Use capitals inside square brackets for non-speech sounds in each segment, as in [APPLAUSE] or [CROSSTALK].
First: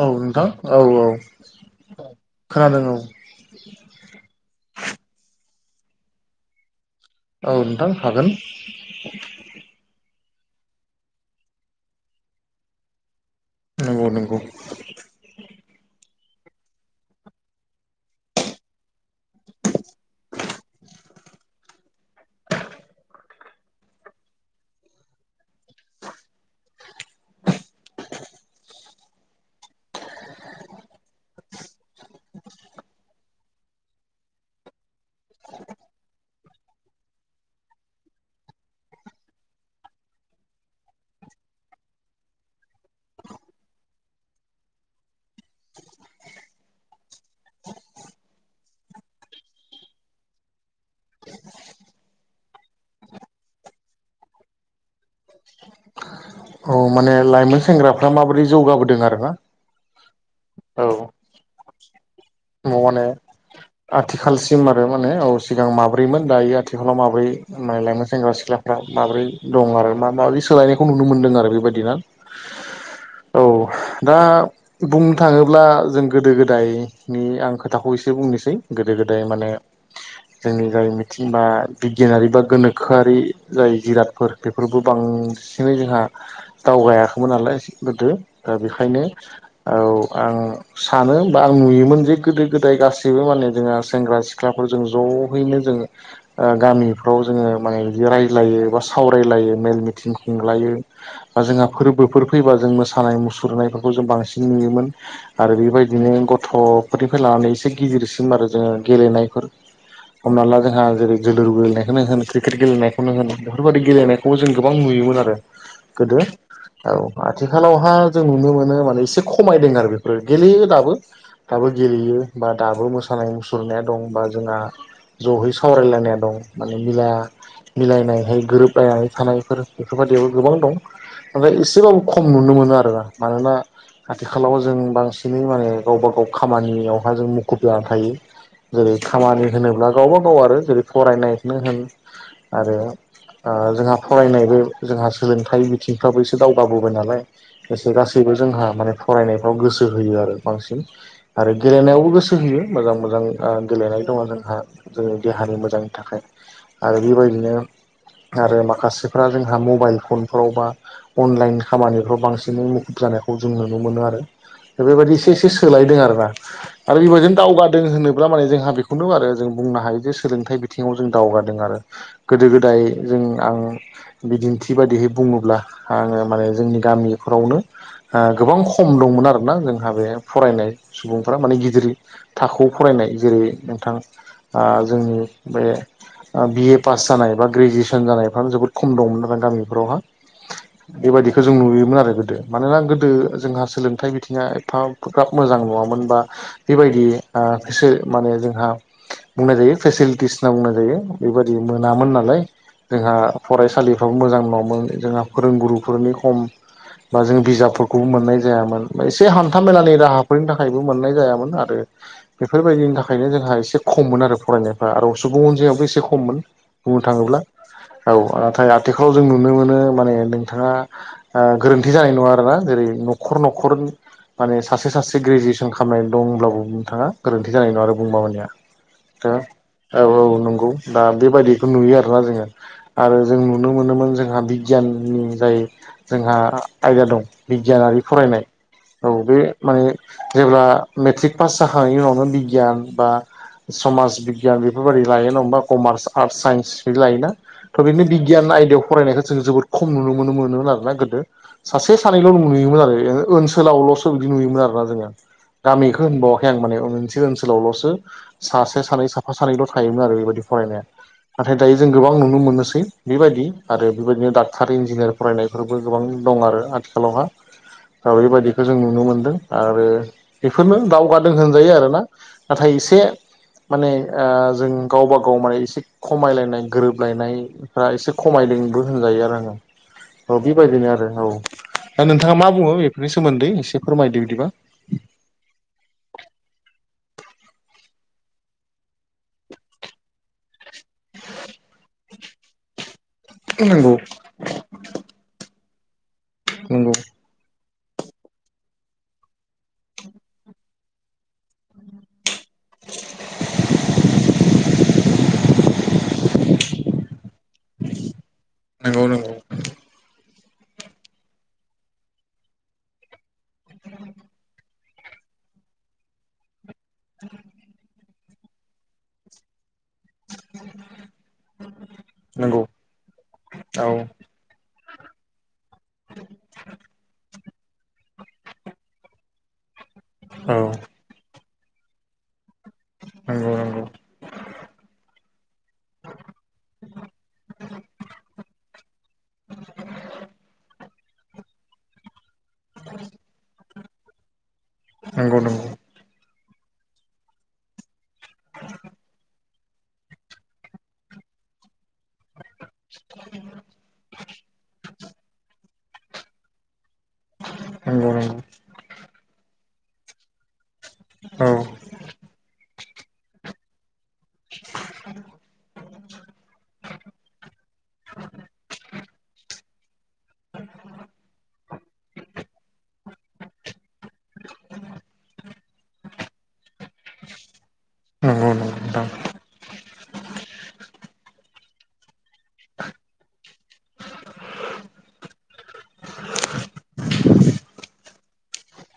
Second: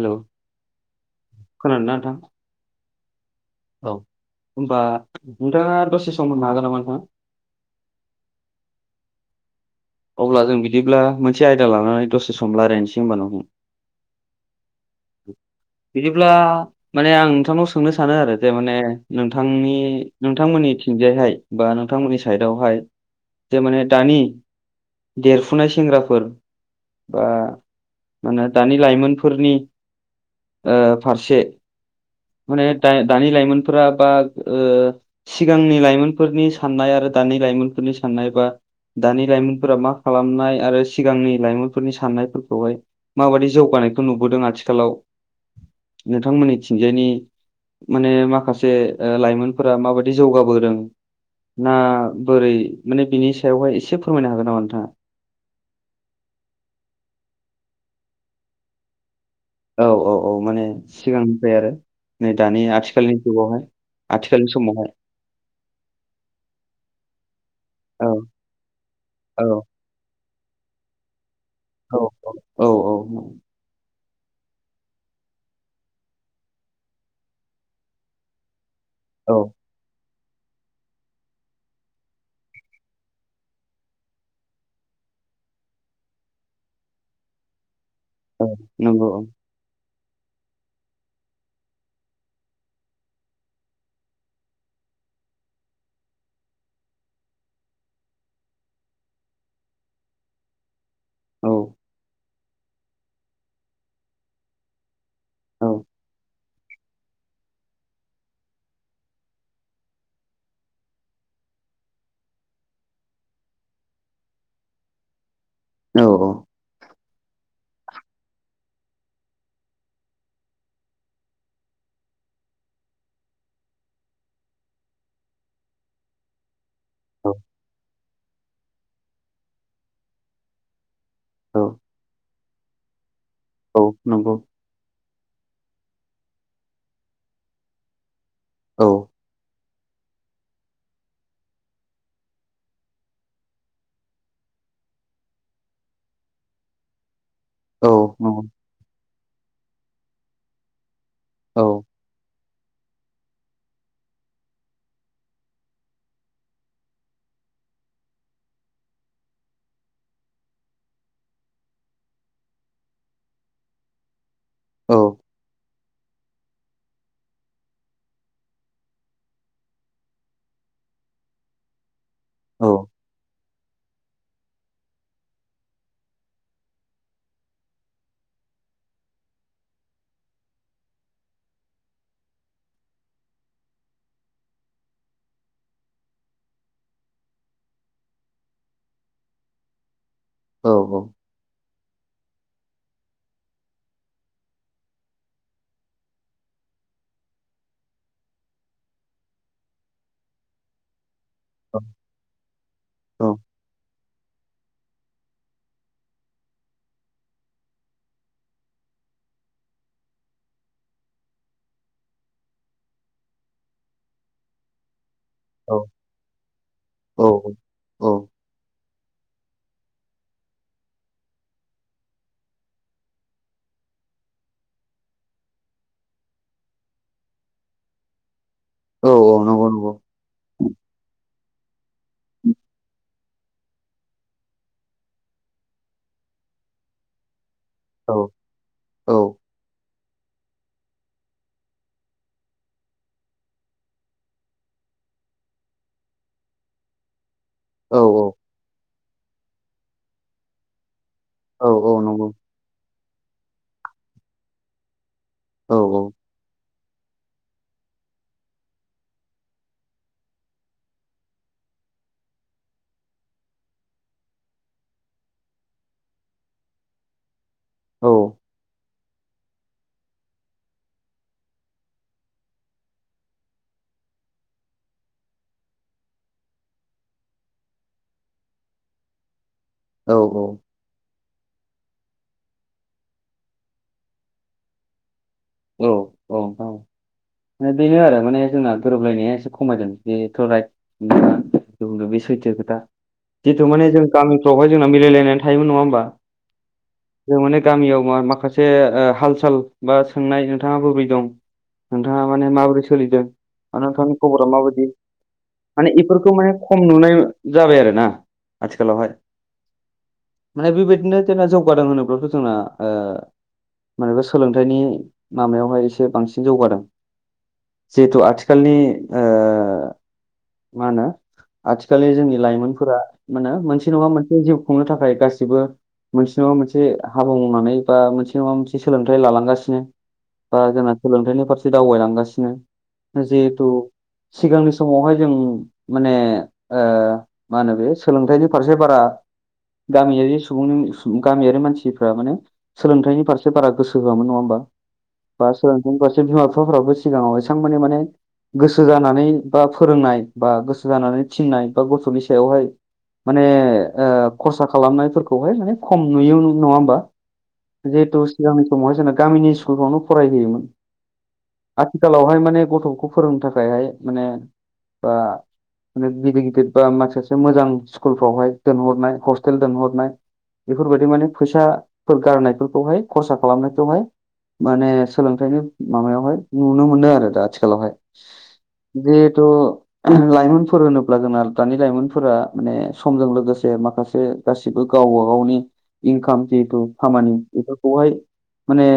औ नोंथां औ औ खोनादोंना नोंथां खोनादों औ। औ होमबा नोंथाङा दसे सम होनो हागोन नामा नोंथां? औ नोंथां हागोन। अब्ला जों बिदिब्ला मोनसे आयदा लानानै दसे सम लायरायनोसै होमबा नोंथां। नोंगौ नोंगौ बिदिब्ला माने आं नोंथांनाव सोंनो सानो आरो जे माने नोंथांनि नोंथांमोननिथिंजायहाय बा नोंथांमोननि साइडआवहाय जे माने दानि देरफुनाय सेंग्राफोर बा मानो दानि लाइमोनफोरनि ओ फारसे माने दाय-दानि लाइमोनफोरा बा ओ सिगांनि लाइमोनफोरनि साननाय आरो दानि लाइमोनफोरनि साननाय बा दानि लाइमोन फोरा मा खालामनाय आरो सिगांनि लाइमोनफोरनि साननायफोरखौहाय। माबायदि जौगानायखौ नुबोदों आथिखालाव नोंथांमोननिथिंजायनि माने माखासे ओ लाइमोनफोरा माबायदि जौगाबोदों? ना बोरै माने बिनि सायावहाय एसे फोरमायनो हागोन नामा नोंथाङा? औ माने लाइमोन सेंग्राफ्रा माबोरै जौगाबोदों आरो ना? औ औ औ माने सिगांनिफाय आरो नै दानि माने आथिखालनि जुगाव। आथिखालसिम आरो माने औ सिगां माब्रैमोन दायो आथिखालाव माब्रै माय लाइमोन औ सेंग्रा सिख्ला फ्रा माब्रै औ दं आरो मा माबि सोलायनाय खौ नुनो मोनदों आरो बेबायदिना। औ औ औ दा बुंनो थाङोब्ला जों गोदो गोदायनि आं खोथाखौ एसे बुंनोसै गोदो गोदाय औ माने जोंनि जाय मिथिं बा बिगियानारि बा गोनोखोआरि जाय जिरादफोर बेफोरबो बां सिनै जोंहा दावगायाखैमोन नालाय एसे गोदो। औ ओ बेखायनो नंगौ औ आं सानो बा आं नुयोमोन जे गोदो गोदाय गासैबो माने जोंहा सेंग्रा सिख्लाफोर जों ज'हैनो जोङो ओ गामिफ्राव जोङो माने इदि रायज्लायो बा सावरायलायो मेल मिथिं खुंलायो। बा औ जोंहा फोरबोफोर फैबा जों मोसानाय मुसुरनायफोरखौ जों बांसिन नुयोमोन। आरो औ बेबायदिनो गथ'फोरनिफ्राय लानानै इसे गिदिरसिम आरो जोङो गेलेनायफोर। हमना ला जोंहा जेरै जोलुर गेलेनायखोनो होन क्रिकेट गेलेनायखौनो होन बेफोरबादि गेलेनाय खौ जों गोबां नुयोमोन आरो औ गोदो। औ आथिखालावहा जों नुनो मोनो माने एसे खमायदों आरो बेफोरो गेलेयो दाबो। दाबो गेलेयो बा दाबो मोसानाय मुसुरनाया दं। बा जोंङा ज'है सावरायलायनाय दं। माने मिला औ मिलायनायहाय गोरोबलायनानै थानायफोर बेफोरबायदियाव गोबां दं। नाथाय औ एसेबाबो खम नुनो मोनो आरोना मानोना औ नंगौ आथिखालाव जों बांसिन बिदिनो माने गावबा गाव खामानियावहा जों मुखुब जानानै थायो जेरै औ खामानि होनोब्ला गावब गाव आरो जेरै फरायनायखौनो होन आरो जोंहा फरायनायबो जोंहा सोलोंथाइ बिथिंफ्राबो एसे दावगाबोबाय नालाय एसे औ गासैबो नंगौ जोंहा माने फरायनायफ्राव गोसो होयो आरो बांसिन आरो औ गेलेनायावबो गोसो गोसो होयो मोजां मोजां गेलेनाय दङ जोंहा जोंनि देहानि मोजांनि थाखाय आरो बेबायदिनो आरो माखासेफ्रा जोंहा मबाइल फनफोरावबा अनलाइन खामानिफ्राव बांसिनै मुखुब जानायखौ जों नुनो मोनो आरो औ बेबायदि एसे एसे सोलायदों आरोना। आरो बेबायदिनो दावगादों होनोब्ला माने जोंहा बेखौनो आरो जों बुंनो हायो जे सोलोंथाइ बिथिङाव जों दावगादों आरो। गोदो औ गोदाय जों आं बिदिन्थि बायदिहै बुङोब्ला आङो माने जोंनि गामिफोरावनो गोबां खम दंमोन आरोना जोंहा बे फरायनाय सुबुंफोरा माने गिदिर थाखोआव फरायनाय जेरै नोंथां ओ जोंनि बे बि ए पास जानाय बा ग्रेजुवेसन जानायफ जोबोद खम दंमोन आरो गामिफोरावहा औ औ बेबायदि खौ जों नुयोमोन आरो गोदो मानोना गोदो जोंहा सोलोंथाइ बिथिङा एफ्राराब मोजां मोनो नङामोन बा बेबायदिसो माने जोंहा बुंनाय जायो फेसिलिटिस होनना बुंनाय जायो बेबायाददि मोनामोन नालाय जोंहा फरायसालि बेब मोजां नङामोन जोंहा फोरोंगुरुफोरनि खम बा जों बिजाबफोरखौबो मोननाय जायामोन एसे हान्था मेलानि राहा फनो थाखायबो मोननाय जायामोन आरो बेफोरबायदिनि थाखायनो जोंहा एसे खममोन आरो फरायनो आरो सुबुं अनजिाबो एसे खममोन बुंनो औ थाङोब्ला औ नाथाय आथिखालाव जों नुनो मोनो माने नोंथाङा गोरोन्थि जानाय नङा आरोोना जेरै न'खर न'खर माने सासे सासे एसे ग्रेजुवेसन खालामनाय दं होनब्लाबो नोंथाङा गोरोन्थि जानाय नङा आरो बुंबा मानिया दा नंगौ नंगौ औ औ नंगौ दा बेबायदिखौ नुयो आरो ना जोङो आरो जों नुनो मोनोमोन जोंहा बिगियाननि जाय जोंहा आयदा दं बिगियानारि औ फरायनाय औ बे माने जेब्ला मेट्रिक पास जाखांनायनि उनावनो बिगियान बा समाज बिगियान बेफोरबायाददि लायो ना हबा कमार्स आर्टस साइन्स बि लायोना थ' औ बिनो बिगियान आयदायाव फरायनायखौ जों जोबोद खम नुनो मोनो मोनोमोन आरोना गोदो औ सासे सानैल' नंगौ नु नुयोमोन आरो ओनसोलावल'सो बिदि नुयोमोन आरोना जोङो औ गामिखौ होनबाव फें माने ओं ओंसो ओनसोलावल'सो सासे सानै साफा सानैल' थायोमोन आरो बेबायदि फरायनाया नाथाय दायो जों गोबां नुनो मोनोसै बेबायदि आरो बेबायदिनो डाक्टार इन्जिनियार फरायनायफोरबो गोबां दं आरो आथिखालावहा दा बेबायदिखौ जों नुनो मोन्दों। आरो बेफोरनो दावगादो होनजायो आरोना, नाथाय एसे माने ओ जों गावबा गाव माने एसे खमायलायनाय गोरोबलायनाय फ्रा एसे खमायदोंबो होनजायो आरो आङो औ बेबायदिनो आरो औ। दा नोंथाङा मा बुङो बेफोरनि सोमोन्दै एसे फोरमायदो बिदिबा। औ औ औ बेनो आरो माने जोंना गोरोबलायनाया एसे खमायदों बेथ' राइट न ज बे सैथो खोथा जिथु माने नंगौ जों गामिफ्रावहाय जोंना मिलायलायनानै थायोमोन नङा होमबा नंगौ जों माने गामियाव म माखासे हाल साल बा सोंनाय नोंथाङा बै दं नोंथाङा माने माबोरै सोलिदों आरो नोंथांनि खबरा माबायदि माने बेफोरखौ माने खम नुनाय जाबाय आरो ना नंगौ आथिखालावहाय माने बेबायदिनो जोंना जौगादों होनोब्लाथ' जोंना ओ मानेबा सोलोंथाइनि मामायावहाय एसे बांसिन जौगादों [UNINTELLIGIBLE] जिहेथु आथिखालनि ओ मानो आथिखालनि जोंनि नंगौ नंगौ लाइमोनफोरा मानो औ मोनसे नङा मोन जिउ खुंनो थाखाय गासिबो मोनसे नङा मोनसे हाब बुंनानै बा मोनसे नङा मोनसे सोलोंथाइ लालांगासिनो औ बा जोंना सोलोंथाइनि फारसे दावबायलांगासिनो नंगौ जिहेथु नंगौ सिगांनि समावहाय जों माने ओ मा होनो बे सोलोंथाइनि फारसे बारा गामियारि सुबुंनि सु गामियारि मानसिफ्रा माने सोलोंथाइनि फारसे बारा गोसो होआमोन नङा होमबा? नंगौ बा सोलोंथि फारसे बिमा बिफाफ्राबो सिगाङाव एसां मानानि माने गोसो जानानै बा फोरोंनाय बा गोसो जानानै थिननाय बा गथ'नि सायावहाय माने खरसा खालामनायफोरखौहाय माने खम नुयो नङा होमबा नंगौ जिहेतु नंगौ सिगांनि समावहाय जोंना गामिनि [UNINTELLIGIBLE] आवनो फरायहोयोमोन औ। आथिखालावहाय माने गथ'खौ फोरोंनो थाखायहाय माने बा माने गिदिर गिदिर बा माखासे मोजां स्कुलफ्रावहाय दोनहरनाय हस्टेल दोनहरनाय बेफोरबायदि माने फैसा फोर गारनायफोरखौहाय खरसा खालामनायखौहाय माने सोलोंथाइनि माबायावहाय नुनो मोनदों आरो दा आथिखालावहाय नंगौ नंगौ नोंथां जिहेतु लाइमोनफोर होनोब्ला जोंना दानि लाइमोनफोरा माने समजों लोगोसे माखासे गासिबो गावबा गावनि इनकाम जितु खामानि बेफोरखौहाय माने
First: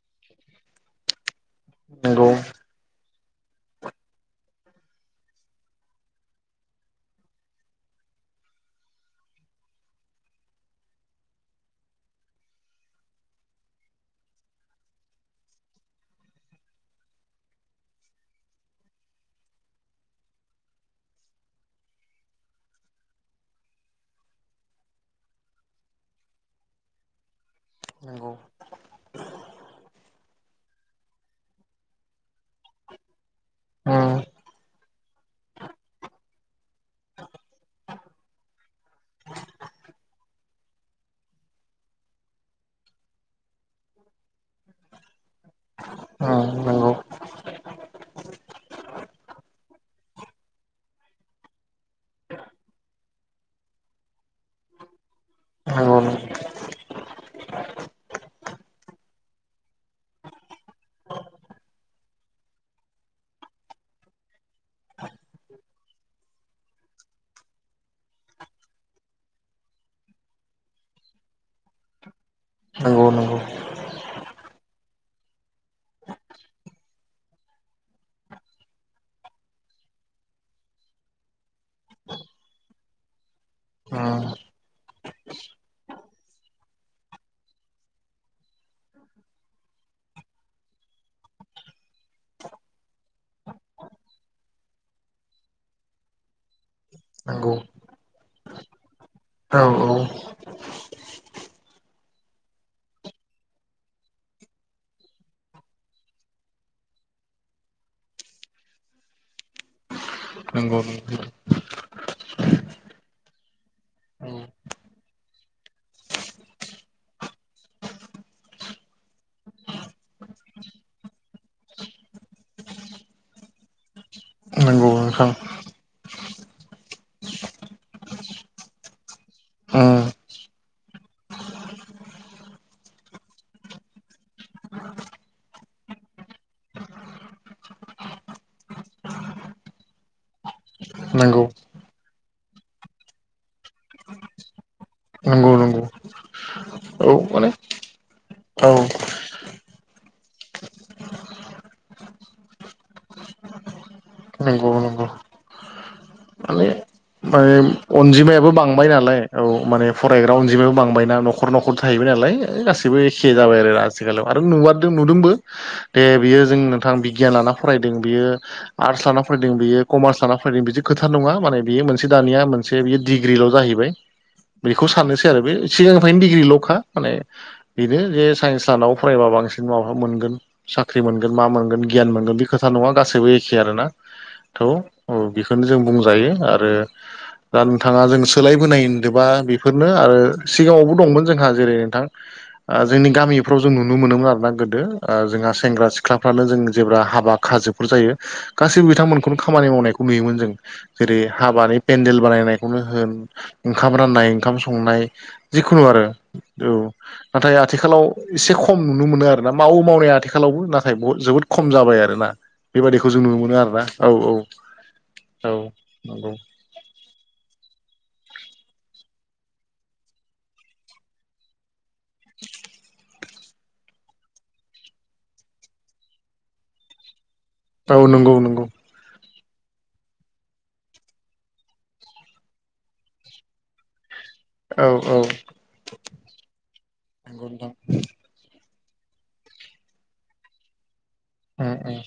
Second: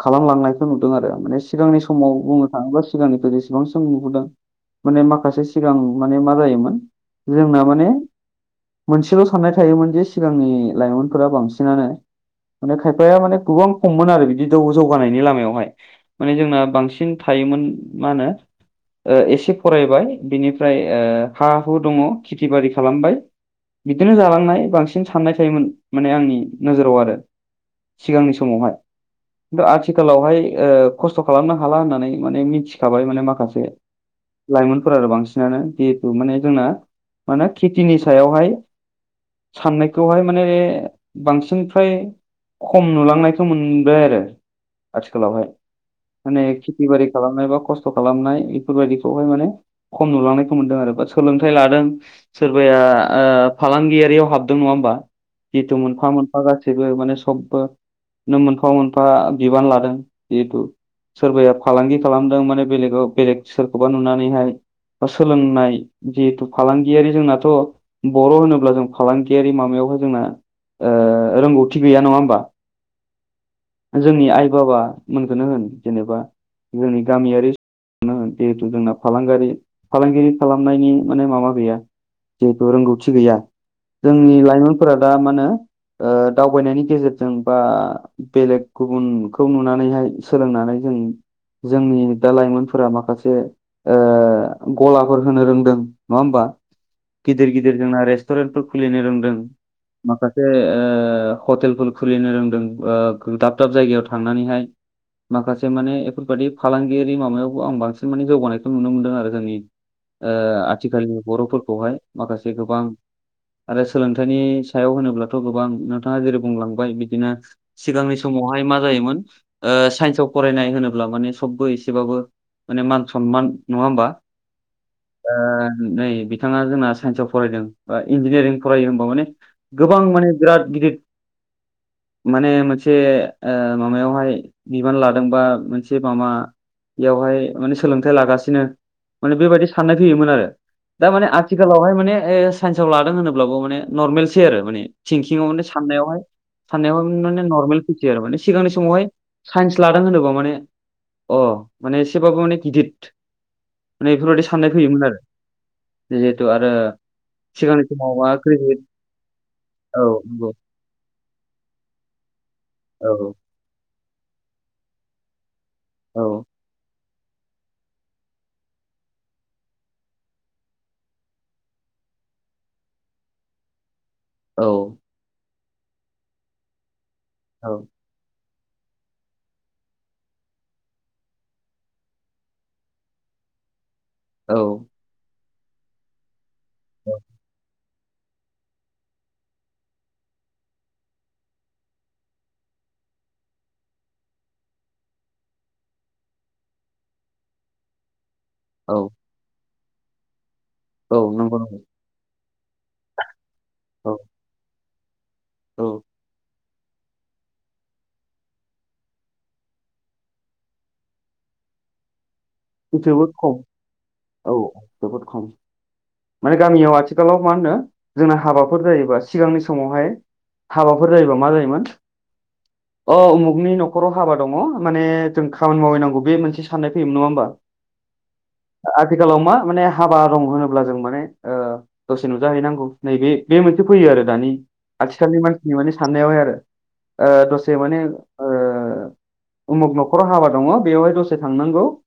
खालामलांनायखौ नुदों आरो माने सिगांनि समाव नंगौ बुंनो थाङोब्ला सिगांनिफ्राय जेसेबांसिम नुबोदों माने माखासे सिगां माने मा जायोमोन जोंना माने मोनसेल' साननाय थायोमोन जे सिगांनि लाइमोनफोरा बांसिनानो माने खायफाया माने गोबां खममोन आरो बि बिदौ जौगानायनि लामायावहाय माने जोंना बांसिन थायोमोन मा होनो ओ एसे फरायबाय, बिनिफ्राय ओ हा हु दङ खेथि बारि खालामबाय बिदिनो जालांनाय बांसिन साननाय थायोमोन माने आंनि नोजोराव आरो। सिगांनि नंगौ समावहाय खिन्थु आथिखालावहाय ओ खस्थ' खालामनो हाला होननानै माने मिथिखाबाय माने माखासे उम उम लाइमोन फोर आरो बांसिनानो जिहेतु माने जोंना माने खेथिनि सायावहाय साननायखौहाय माने बांसिनफ्राय्र खम नुलांनायखौ मोन आरो आथिखालावहाय माने खेथि नंगौ बारि खालाम खस्थ खस्थ' खालामनाय बेफोरबायदिखौहाय माने खम नुलांनायखौ मोनदों आरो बा सोलोंथाइ लादों सोरबाया फालांगियारियाव हाबदों नङा होमबा जिथु नंगौ नंगौ मोनफा मोनफा गासैबो माने सबबो ननो मोनफ मोनफा मोनफा बिबान लादों जिहेथु सोरबाया फालांगि खालामदों माने बेलेगाव बेलेग सोरखौबा नुनानैहाय बा सोलोंनाय जिहेथु फालांगियारि जोंनाथ' बर' होनोब्ला जों फालांगियारि माबायावहाय जोंना ओ रोंगौथि गैया नङा होमबा? नंगौ नंगौ। जोंनि आइ बाबा मोनखौनो होन जेनेबा जोंनि गामियारि नो होन जिहेथु जोंना फालांगारि फालांगिरि खालामनायनि माने माबा गैया जहेथु रोंगौथि गैया जोंनि लाइमोनफोरा दा मानो ओ दावबायनायनि गेजेरजों बा बेलेग गुबुनखौ नुनानैहाय सोलोंनानै जों जोंनि दा लाइमोनफोरा माखासे गलाफोर होनो रोंदों नङा होमबा गिदिर नंगौ गिदिर जोंना रेस्टुरेन्टफोर खुलिनो रोंदों औ माखासे हटेलफोर खुलिनो रोंदों दाब दाब जायगायाव थांनानैहाय माखासे माने बेफोरबायाददि फालांगियारि माबायावबो आं बांसिन माने जौगानायखौ नुनो मोनदों आरो जोंनि नंगौ आथिखालनि नंगौ बर'फोरखौहाय माखासे गोबां आरो सोलोंथाइनि सायाव होनोब्लाथ' गोबां नोंथाङा जेरै बुंलांबाय बिदिनो सिगांनि समावहाय मा जायोमोन ओ साइन्सआव फरायनाय होनोब्ला माने सबबो एसेबाबो माने मान सनमान नङा होमबा नंगौ नोंथां नै बिथाङा जोंना साइन्सआव फरायदों बा इन्जिनियारिं फरायो हबा माने गोबां उम माने बिराद गिदिर माने मोनसे माबायावहाय बिबान लादों बा मोनसे माबा बेयावहाय माने सोलोंथाइ लागासिनो माने बेबायाददि साननाय फैयोमोन आरो दा माने नंगौ आथिखालावहाय माने साइन्साव लादों होनोब्लाबो माने नरमेलसै आरो माने थिंकिंव नंगौ माने नंगौ साननायावहाय साननायावहाय माने नर्मेल फिसि आरो माने औ सिगांनि समावहाय साइन्स लादों होनोबा माने अ माने एसेबाबो माने गिदिर माने बेफोरबायाददि नंगौ साननाय फैयोमोन नंगौ आरो जिहेथु माने आरो माने सिगांनि समावबा अनजिमायाबो ग्रेजुवेट बांबाय नालाय औ माने औ फरायग्रा नंगौ अनजिमायाबो बांबायना नखर न'खर न'खर थाहैबाय नालाय गासिबो औ एखे जाबाय आरो आथििखालाव आरो नुवारदों नुदोंबो दे औ बियो जों नोंथां बिगियान लाना फरायदों बियो आर्टस लाना फरायदों बियो कमार्स लाना फरायदों बिदि खोथा नङा माने बेयो मोनसे मोनसे दानिया मोनसे बियो डिग्रिल' जाहैबाय औ बेखौ साननोसै आरो बे सिगांनिफ्रायनो डिग्रिल'खा माने औ बेनो जे साइन्स लानाव फरायबा बांसिन माबा मोनगोन साख्रि मोनगोन मा मोनगोन गियान मोनगोन बे खोथा नङा गासैबो एखे आरो ना थौ औ बेखौनो जों बुंजायो आरो द नोंथाङा जों सोलायबोनाय होनदोंोबा बेफोरनो आरो सिगाङावबो दंमोन जोंहा जेरै नोंथां जोंनि गामिफ्राव जों नुनो मोनोमोन आर ना गोदो जोंहा सेंग्रा सिख्लाफ्रानो जों जेब्ला हाबा खाजोब जायो गासैबो औ बिथांमोनखौनो खामानि मावनायखौ नुयोमोन जों औ जेरै नंगौ हाबानि नंगौ केन्देल बानायनायखौनो होन ओंखाम औ राननाय ओंखाम संनाय औ जिखुनु आरो औ नाथाय आथिखालाव एसे खम नुनो मोनो आर ना मावो मावनाया आथिखालावबो नाथाय बहुत जोबोद खम जाबाय आरो ना बेबादिखौ जों जोबोद नुनो मोनो खम आरोना औ औ जोबोद खम औ नंगौ माने गामियाव आथिखालाव मा होनो जोंना हाबाफोर जायोबा सिगांनि समावहाय हाबाफोर जायोबा मा जायोमोन [INAUDIBLE] अ उमुगनि न'खराव हाबा दङ माने जों खामानि मावहैनांगौ बे मोनसे साननाय फैयोमोन नङा होमबा औ नंगौ नंगौ ओ आथिखालाव मा माने हाबा दं होनोब्ला जों माने ओ दसे नुजाहैनांगौ नैबे बे मोनसे फैयो आरो दानि औ औ आथिखालनि मानसिनि माने साननायावहाय आरो ओ नंगौ दसे नोंथां माने उमुग न'खराव हाबा दङ बेवहाय दसे उम थांनांगौ उम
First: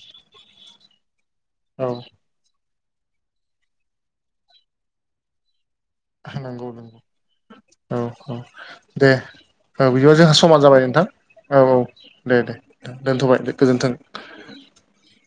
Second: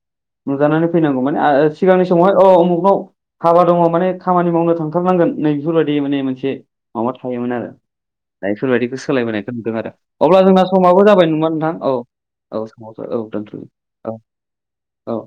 नुजानानै फैनांगौ माने औ सिगांनि समावहाय औ उमुखनाव हाबा दङ माने खामानि मावनो थांथारनांगोन नै बेफोरबायदि माने मोनसे नंगौ नंगौ माबा थायोमोन आरो औ औ दा बेफोरबायदिखौ दे सोलायबोनायखौ नुदों औ आरो बिदिबा जोंहा अब्ला समान जोंना नोंथां समाबो जाबाय नङा नोंथां औ दे दे औ साव औ दोनथ'बाय दे दोनथ' गोजोन्थों। औ औ